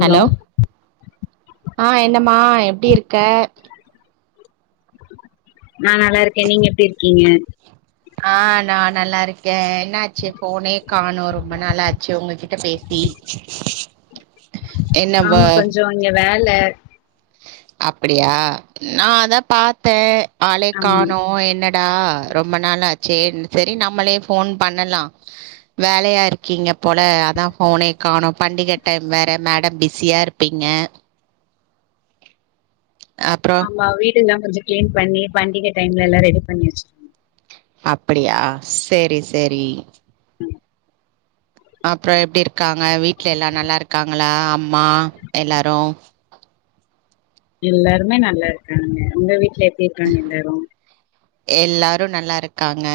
Hello ஆ என்னமா எப்டி இருக்க நா நல்லாருக்கே நீங்க எப்டி இருக்கீங்க ஆ நா நல்லா இருக்கே என்னாச்சி போனே காணோ ரொம்ப நாளாச்சி உங்ககிட்ட பேசி என்னம்ப ஆமா கொஞ்சோ இங்க வேலே அப்டியா நா அதா பாத்தே ஆளே ஆமா காணோ என்ன டா ரொம்ப நாளாச்சேன் செரி நம்மளே போன் பண்ணலா வேலையா இருக்கீங்க போல அதா போனே காணோ பண்டிக டைம் வேற மேடம் பிஸியாருப் பீங்க ஆப்றோ மா வீடுல்லா கொஞ்சோ கிளீன் பண்ணி பண்டிகை டைம்லல ரெடி பண்ணி வச்சிரு அப்டியா சேரி சேரி அப்றோ எப்டி இருக்காங்க வீட்ல எல்லா நல்லா இருக்காங்களா அம்மா எல்லாரூ எல்லாருமே நல்லா இருக்காங்க உங்க வீட்ல எப்டி இருக்காங்க எல்லாரு எல்லாரு நல்லா இருக்காங்க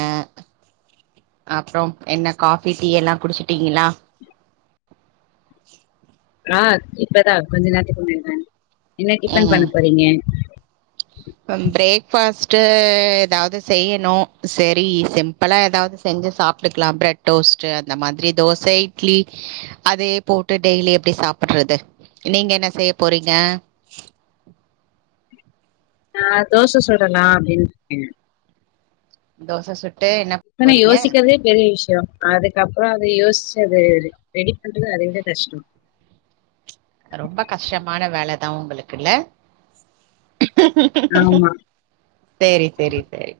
அப்றோம் என்ன காஃபி டீ எல்லா குடிச்சிட்டீங்களா நா இப்பதா கொஞ்ச நேரத்துக்கு முன்னாடிதா என்ன டிஃபன் பண்ண போறீங்க அம் பிரேக்ஃபாஸ்ட்டு எதாவது செய்யணு செரி சிம்பளா எதாவது செஞ்சி சாப் டுக்லா பிரெட் டோஸ்ட்டு அந்த மாதிரி தோச இட்லி அதே போட்டு டெய்லி எப்டி சாப்புட்றது நீங்க என்ன செய்ய போறீங்க நா தோச சுடலா அப்டின்ருக்கே தோச சுட்டு என்னப் த நா யோசிக்கவே பெரிய விஷயோ அதுக்கப்பறோ அத யோசிச்சி அது ரெடி பண்றது அதை விட கஷ்டோ ரொம்ப கஷ்டமான வேலதா ஒங்களுக்குல்ல ஆமா சேரி செரி சேரி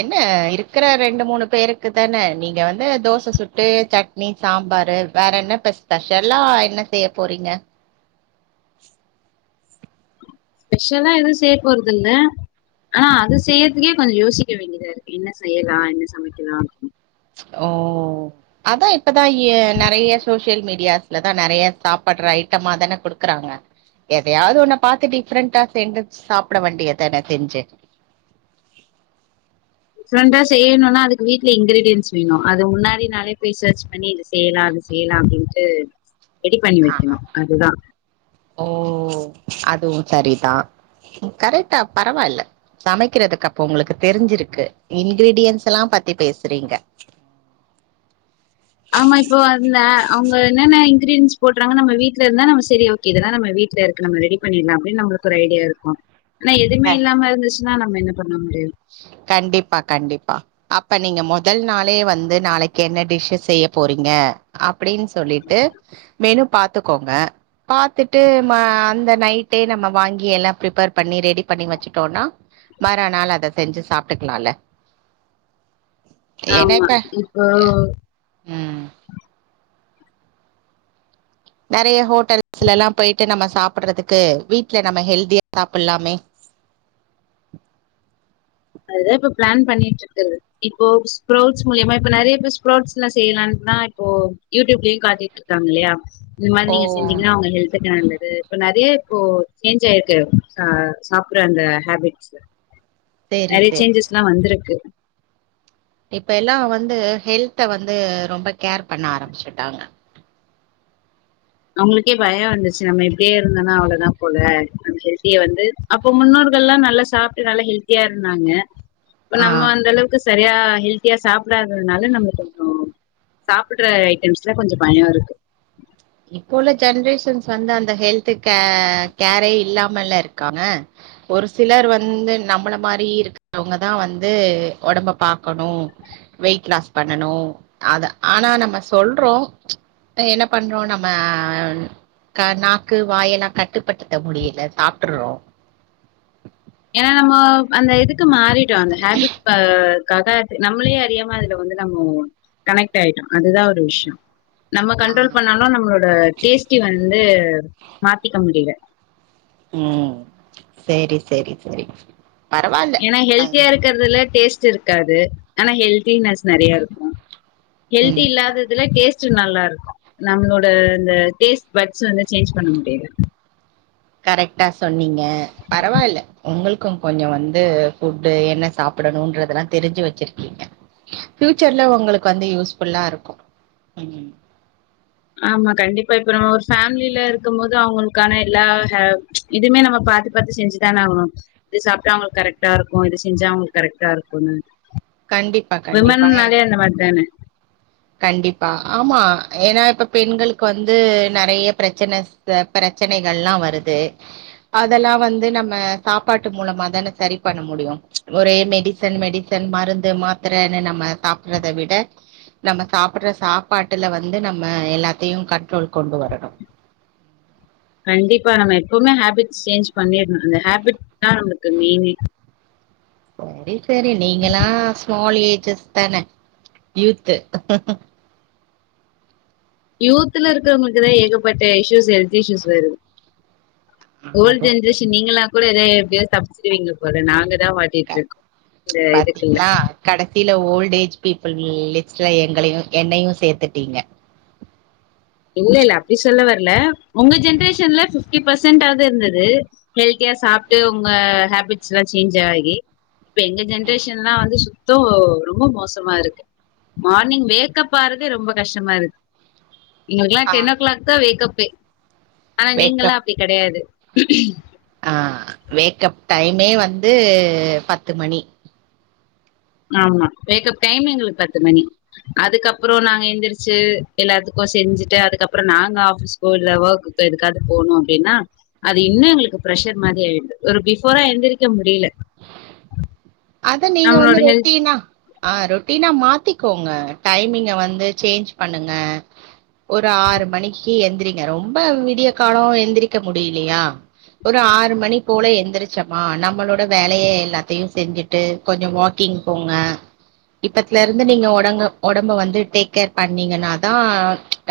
என்ன இருக்குற ரெண்டு மூணு பேருக்கு தான நீங்க வந்து தோச சுட்டு சட் னீ சாம்பாரு வேற என்ன பெஸ் ஸ்பெஷலா என்ன செய்ய போறீங்க ஸ்பெஷலா எது செய்ய போறதில்ல ஆனா அத செய்யற்துக்கே கொஞ்சோ யோசிக்க வேண்டியதா இருக்கு என்ன செய்யலா என்ன சமைக்கலா அப்டின்னு ஓ அதா இப்பதா எ நெறையா சோசியல் மீடியாஸ் லதா நெறையா சாப்பட்ற ஐட்டமா தான குடுக்குறாங்க எதையாவது ஒன்ன பாத்து டிஃப்ரெண்டா சேந்து சாப்ட வேண்டியதான செஞ்சு டிஃப்ரெண்டா செய்யணுனா அது வீட்ல இங்கிரீடியன்ஸ் வேணு அது முன்னாடி நாளே பெய் சர்ச் பண்ணி இது செய்யலா அது செய்யலா அப்டின்ட்டு ரெடி பண்ணி ஆ, வைக்கணு அதுதா ஓ அதுவு சரிதா கரெக்டா பரவாயில்ல சமைக்கிறதுக்கு அப்ப உங்களுக்கு தெரிஞ்சிருக்கு இன்கிரீடியன்ஸ் எல்லா பத்தி பேசுறீங்க ஆமா இப்போ வந்தே அவுங்க என்னென்ன இன்கிரீடியன்ஸ் போடுறாங்க நம்ம வீட்ல இருந்தா நம்ம சரியா வரு இதெல்லாம் நம்ம வீட்ல இருக்கு நம்ம ரெடி பண்ணிடலா அப்டின்னு நம்மளுக்கு ஒரு ஐடியா இருக்கும் ஆனா எதுமே இல்லாம இருந்துச்சுன்னா நம்ம என்ன பண்ண முடியு கண்டிப்பா கண்டிப்பா அப்ப நீங்க முதல் நாளே வந்து நாளைக்கு என்ன டிஷ்ஸு செய்ய போறீங்க அப்டின்னு சொல்லிட்டு மெனு பாத்துக்கோங்க பாத்துட்டு அந்த நைட்டே நம்ம வாங்கி எல்லா பிரிப்பேர் பண்ணி ரெடி பண்ணி வச்சுட்டோனா மறா நாள் அத செஞ்சு சாப்ட்டுக்கலால்ல ஏன்னா ஆமா இப்ப இப்போ ம் நறைய ஹோட்டல்ஸ்ல எல்லா போயிட்டு நம்ம சாப்புறதுக்கு வீட்ல நம்ம ஹெல்தியா சாப்பிட்லாமே அதுதா இப்ப பிளான் பண்ணிட்டு இருக்குது இப்போ ஸ்புரொட்ஸ் மூலியமா இப்ப நெறைய பேர் ஸ்ப்ரொட்ஸ்லா செய்யலாம்னுதா இப்போ யூடியூப்லயு காட்டிட்டு இருக்காங்க இல்லையா இந்த மாறி ஓ நீங்க செஞ்சீங்கன்னா அவுங்க ஹெல்த்துக்கு நல்லது இப்ப நெறைய இப்போ சேஞ்ச் ஆயிருக்கு அ சாப்புற அந்த ஹேபிட்ஸ் சரி நெறைய சரி. சேஞ்சஸ்லா வந்திருக்கு இப்ப எல்லா வந்து ஹெல்த்த வந்து ரொம்ப கேர் பண்ண ஆரம்பிச்சுட்டாங்க நம்மளுக்கே பயம் வந்துச்சு நம்ம இப்டியே இருந்தோனா அவ்ளோதா போல அந்த ஹெல்த்திய வந்து அப்போ முன்னோர்கள்லா நல்லா சாப்பிட்டு நல்லா ஹெல்த்தியா இருந்தாங்க இப்ப ஆ. நம்ம அந்த அளவுக்கு சரியா ஹெல்த்தியா சாப்பிடாததுனால நம்ம கொஞ்சோ சாப்புடுற ஐட்டம்ஸ்ல கொஞ்ச பயோ இருக்கு இப்போ உள்ள ஜென்ரேஷன்ஸ் வந்து அந்த ஹெல்து கே கேரே இல்லாமல்ல இருக்காங்க ஒரு சிலர் வந்து நம்மள மாறி இருக்கிறவங்கதா வந்து ஒடம்ப பாக்கணு வெயிட் லாஸ் பண்ணனு அத ஆனா நம்ம சொல்றோ என்ன பண்றோ நம் ம நாக்கு க வாயெல்லா கட்டுப்படுத்த முடியல சாப்ட்டுறோ ஏன்னா நம்ம அந்த இதுக்கு மாறிட்டோ அந்த ஹேபிட்க்காக நம்மளே அறியாம அதுல வந்து நம்ம கனெக்ட் ஆயிட்டோ அதுதா ஒரு விஷயோ நம்ம ஆ கண்ட்ரோல் பண்ணாலு நம்மளோட டேஸ்ட்டி வந்து மாத்திக்க முடியல ம் சேரி சேரி சேரி ஏன்னா ஹெல்தியா இருக்கிறதுல டேஸ்ட்டு இருக்காது ஆனா ஹெல்தினஸ் நறைய இருக்கு ஹெல்தி ம். இல்லாததுல டேஸ்ட் டு நல்லா இருக்கு நம்மளோட அந்த டேஸ்ட் பட்ஸ் வந்து சேஞ்ச் பண்ண முடியல கரெக்டா சொன்னீங்க பரவாயில்ல உங்களுக்கு கொஞ்சோ வந்து ஃபுட்டு என்ன சாப் புடனுன்றதெல்லா தெரிஞ்சு வெச்சிருக்கீங்க ஃப்யூச்சர்ல உங்களுக்கு வந்து யூஸ் ஃபுல்லா இருக்கு ம் ஆமா கண்டிப்பா இப்ப நம்ம ஒரு ஃபேம்லில இருக்கும் போது அவுங்களுக்கான எல்லா ஹா இதுமே நம்ம பாத்து பாத்து செஞ்சுதானே ஆகணு இது சாப்ட்டா அவுங்களுக்கு கரெக்டா இருக்கு இது செஞ்சா அவுங்களுக்கு கரெக்டா இருக்குன்னு கண்டிப்பா, கண்டிப்பா. ஏ விமன்னாலே அந்த மாறி தானே கண்டிப்பா ஆமா ஏன்னா இப்ப பெண்களுக்கு வந்து நெறைய பிரச்சனை பிரச்சனைகள்லா வருது அதெல்லா வந்து நம்ம சாப்பாட்டு மூலமா தானே சரி பண்ண முடியு ஒரே மெடி சன் மெடிசன் மருந்து மாத்திரைன்னு நம்ம சாப்பிட்றதை விட நம்ம சாப்புட்ற சாப்பாட்டுல வந்து நம்ம எல்லாத்தையு கன்ட்ரோல் கொண்டு வரணு கண்டிப்பா நம்ம எப்வுமே ஹேபிட் சேஞ்ச் பண்ணிட்ணு அந்த ஹேபிட் தா நமக்கு மெயினே சரி சரி நீங்கல்லா ஸ்மால் ஏஜஸ் தானே யூத்து யூத்ன்னு இருக்கிறவங்களுக்கு தா ஏகப்பட்ட இஷ்யூஸ் ஹெல்த் இஷ்யூஸ் வருது ஓல்டு அதுவு ஜென்ரேஷன் நீங்க எல்லா கூட எதோ எப்டியோ தப்பச்சிருவீங்க போல நாங்கதா பாத்தீங்ளா கடைசியில ஓல்ட ஏஜ் பீப்புள் லிஸ்ட்ல எங்களையு என்னையு சேத்துட்டீங்க இல்ல இல்ல அப்டி சொல்ல வரல உங்க ஜென்ரேஷன்ல பிப்டி பெர்சன்ட் ஆவது இருந்தது ஹெல்தியா சாப்ட்டு உங்க ஹேபிட்ஸ் எல்லா சேஞ்ச் ஆகி இப்ப எங்க ஜென்ரேஷன்னா வந்து சுத் தோ ரொம்ப மோசமா இருக்கு மார்னிங் வேக்கப் ஆறதே ரொம்ப கஷ்டமா இருக்கு எங்களுக்கெல்லா ஆ டென் ஓ கிளாக் தா வேக்கப்பே ஆனா நீங்கல்லா வேக்கப் அப்டி கெடையாது ஆ வேக்கப் டைமே வந்து பத்து மணி ஆமா வேக்கப் டைம் எங்களுக்கு பத்து மணி அதுக்கப்றோ நாங்க எந்திரிச்சு எல்லாத்துக்கு செஞ்சுட்டு அதுக்கப்பறோ நாங்க ஆவீஸ் ஸ்கூல்ல ஒர்க்குக்கு எதுக்காது போணு அப்டின்னா அது இன்னும் எங்களுக்கு ப்ரஷர் மாறி ஆயிடுது ஒரு ஃபிபோரா எந்திரிக்க முடியல அத்தா நீங்க வந்து நம்மளோட ஹெல்த் ரெட்டினா ஆ ரொட்டீனா மாத்திக்கோங்க டைமிங்க வந்து சேஞ்ச் பண்ணுங்க ஒரு ஆறு மணிக்கு எந்திரிங்க ரொம்ப விடிய காலம் எந்திரிக்க முடிலையா ஒரு ஆறு மணி போல எழுந்திரிச்சமா நம்மளோட வேலைய எல்லாத்தையு செஞ்சுட்டு கொஞ்சோ வாக்கிங் போங்க இப்பத்துல இருந்து நீங்க ஒடங்க ஒடம்ப வந்து டேக் கேர் பண்ணீங்கன்னாதா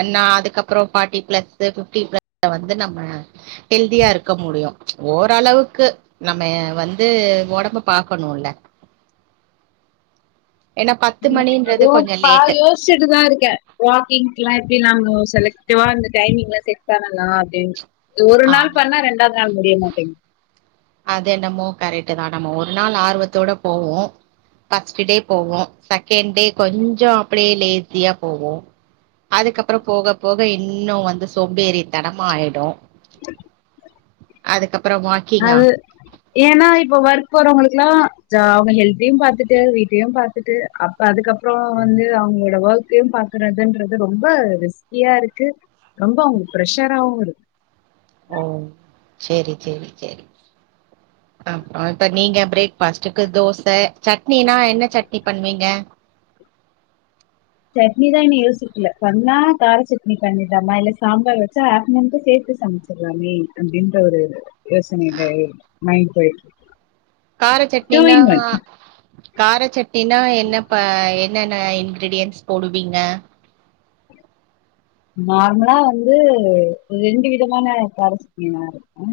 என்னா அதுக்கப்றோ பார்ட்டி பிளஸ்சு பிப்டி பிளஸ்சு வந்து நம்ம ஹெல்தியா இருக்க முடியு ஓரளவுக்கு நம்ம வந் து ஒடம்ப பாக்கணுல்ல ஏன்னா பத்து மணின்றது அதுவு கொஞ்சம் லேட்டு பாயஸ் ச்சிட்டுதா இருக்கே வாக்கிங்ல்லா எப்டி நாம்ம செலக்டிவா அந்த டைமிங்ல்லா செட் பண்ணலா அப்படின் ஒரு நாள் ஆமா பண்ணா ரெண்டாவது நாள் முடிய மாட்டேங் அது என்னமோ கரெக்ட் தா நம்ம ஒரு நாள் ஆர்வத்தோட போவோ ஃபர்ஸ்ட் டே போவோ செகண்ட் டே கொஞ்சோ அப்படியே லேஸியா போவோ அதுக்கப்றோ போக போக இன்னும் வந்து சொம்பேறி தனமா ஆயிடும் அதுக்கப்றோ வா அது ஏன்னா இப்ப ஒர்க் போறவங்களுக்குல்லா ஜா அவுங்க ஹெல்தையு பாத்துட்டு வீட்டயு பாத்துட்டு இப்ப அதுக்கப்றோ வந்து அவங்களோட ஒர்க்கையு பாக்குறதுன்றது ரொம்ப ரிஸ்க்கியா இருக்கு ரொம்ப அங்க ஃப்ரஷராவு இருக்கு ஓ சேரி சேரி சேரி அப்றோ இப்ப நீங்க பிரேக்பாஸ்ட்டுக்கு தோச சட்னினா என்ன சட்னி பண்வீங்க சட்னிதா இன்னு யோசிக்கல பண்ணா கார சட்னி பண்ணிட்லாமா இல்ல சாம்பார் வச்சா ஆப்டர்நூன்க்கும் சேத்து சமைச் சுட்லாமே அப்படின்ற ஒரு யோசனையில இருக்கு மைண்ட்ல இருக்கு கார சட்னினா கார சட்னினா என்னப்பா எ ன்னென்ன இன்கிரீடியன்ஸ் போடுவீங்க நார்மலா வந்து ரெண்டு விதமான காரச் சட்னி நா அரப்பே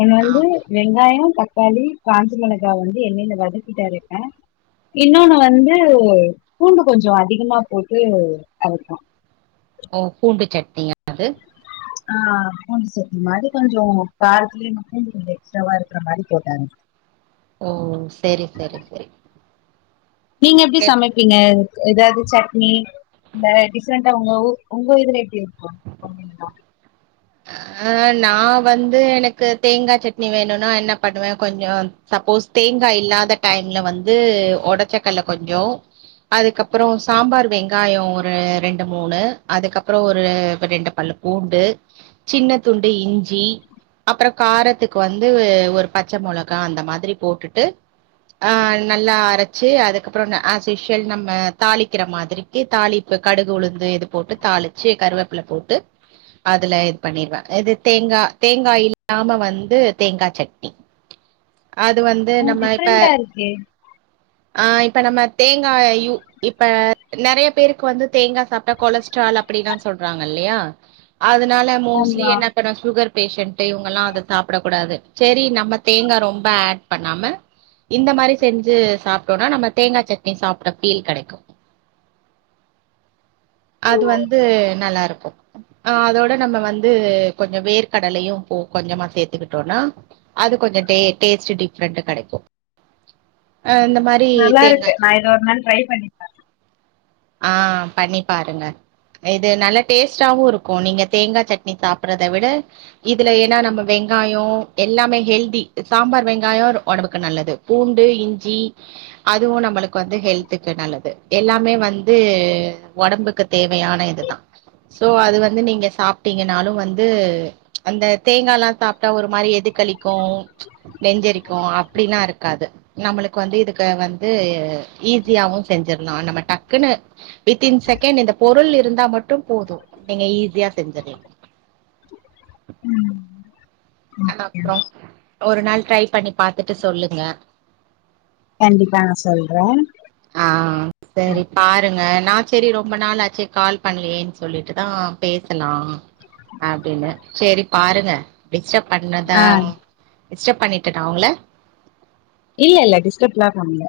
உன் வந்து ஆ வெங்காயோ தக்காளி காஞ்ச மொளகா வந்து எண்ணெயில வதக்கிட்டு அரைப்பே இன்னொன்னு வந்து பூண்டு கொஞ்சோ அதிகமா போட்டு அரக்கலா ஓ பூண்டு சட்னியா அது ஆ பூண்டு சட்னி மாரி கொஞ்சோ காரத்துலயே பூண்டு கொஞ்சோ எக்ஸ்ட்ராவா இருக்கற மாதிரி போட்டாங்க ஓ சேரி சேரி சேரி நீங்க எப்டி சமைப் பீங்க ஏதாவது சட்னி இந்த டிஃப்ரெண்டா உங்க உங்க இதுல எப்டி இருக்கு அப்டிங்ளா ஆ நா வந்து எனக்கு தேங்கா சட்னி வேணும்னா என்ன பண்ணுவே கொஞ்சோ சப்போஸ் தேங்கா இல்லாத டைம்ல வந்து ஒடச்சக்கல்ல கொஞ்சோ அதுக்கப்புறோ சாம்பார் வெங்காயோ ஒரு ரெண்டு மூணு அதுக்கப்றோ ஒரு ரெண்டு பல்லு பூ பூண்டு சின்ன துண்டு இஞ்சி அப்புறோ காரத்துக்கு வந்து ஒரு பச்சை மொளகா அந்த மாதிரி போட்டுட்டு ஆ நல்லா அரைச்சு அதுக்கப்றோ ஆசிஷல் நம்ம தாளிக்கிற மாதிரி தாளிப்பு கடுகு உளுந்து இது போட்டு தாளிச்சு கருவேப்பல போட்டு அதுல இது பண்ணிருவே இது தேங்கா தேங்கா இல்லாம வந்து தேங்கா சட்னி அது வந்து நம்ம இப்ப டிஃப்ரெண்டா இருக்கே ஆ இப்ப நம்ம தேங்கா யூ இப்ப நெறையா பேருக்கு வந்து தேங்கா சாப்டா கொலஸ்ட்ரால் அப்படி எல்லா சொல்றாங்க இல்லையா அதனால மோஸ்ட்லி ஆமா என்ன பண்ண சுகர் பேஷண்ட் இவங்க எல்லா அத சாப்டக் கூடாது செரி நம்ம தேங்கா ரொம்ப ஆட் பண்ணாம இந்த மாரி செஞ்சு சாப்டோனா நம்ம தேங்கா சட்னி சாப்ட ஃபீல் கெடைக்கு அது வந்து நல்லா இருக்கு ஆ அதோட நம்ம வந்து கொஞ்சோ வேர்க்கடலையு போ கொஞ்சமா சேத்துக்கிட்டோனா அது கொஞ்சோ டெ டேஸ்ட் டிஃப்ரண்ட் கெடைக்கு அ இந்த மாரி நல்லா தேங்கா இருக்கு நா இத ஒரு நாள் ட்ரை பண்ணி ஆபண்ணி பாருங்க இது நல்ல டேஸ்ட்டாவு இருக்கு நீங்க தேங்கா சட்னி சாப்படுறத விட இதுல ஏனா நம்ம வெங்காயோ எல்லாமே ஹெல்தி சாம்பார் வெங்காயோ ஒடம்புக்கு நல்லது பூண்டு இஞ்சி அதுவு நம்மளுக்கு வந்து ஹெல்த்துக்கு நல்லது எல்லாமே வந் இது ஓடம்புக்கு தேவையான இதுதா சோ அது வந்து நீங்க சாப்டீங்கனாலு வந்து அந்த தேங்கா எல்லா சாப்டா ஒரு மாரி எதுகளிக்கு நெஞ்செரிக்கு அப்டிலா இருக்காது நம்ளுக்கு வந்து இது வந்து ஈஸியாவு செஞ்சிரலாம் நம்ம டக் குனு வித்தின் செகண்ட் இந்த பொருள் இருந்தா மட்டு போதும் நீங்க ஈஸியா செஞ்சீறலா அ அப்றோ பார்க்கேன் ஒரு நாள் ட்ரை பண்ணி பாத்துட்டு சொல்லுங்க கண்டிப்பா நா சொல்றே ஆ செரி பாருங்க நா செரி ரொம்ப நாளாச்சே கால் பண்ணலயேனு சொல்லிட்டுதா பேசுனா அப்டின்னு செரி பாருங்க டிஸ்டர்ப் பண்ணதா ஆஹ் டிஸ்டர்ப் பண்ணட்டா டிஸ்டர்ப் பண்ணிட்டேனா ஒங்கள இல்ல இல்ல டிஸ்டப் எல்லா பண்ணல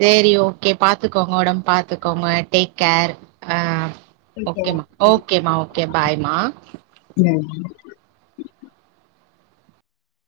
சேரி ஓகே பாத்துக்கோங்க ஒடம்ப பாத்துக்கோங்க டேக் கேர் ஆ ஓகே ஒகேமா‌ ஓகே ஓகே பாய்மா ம்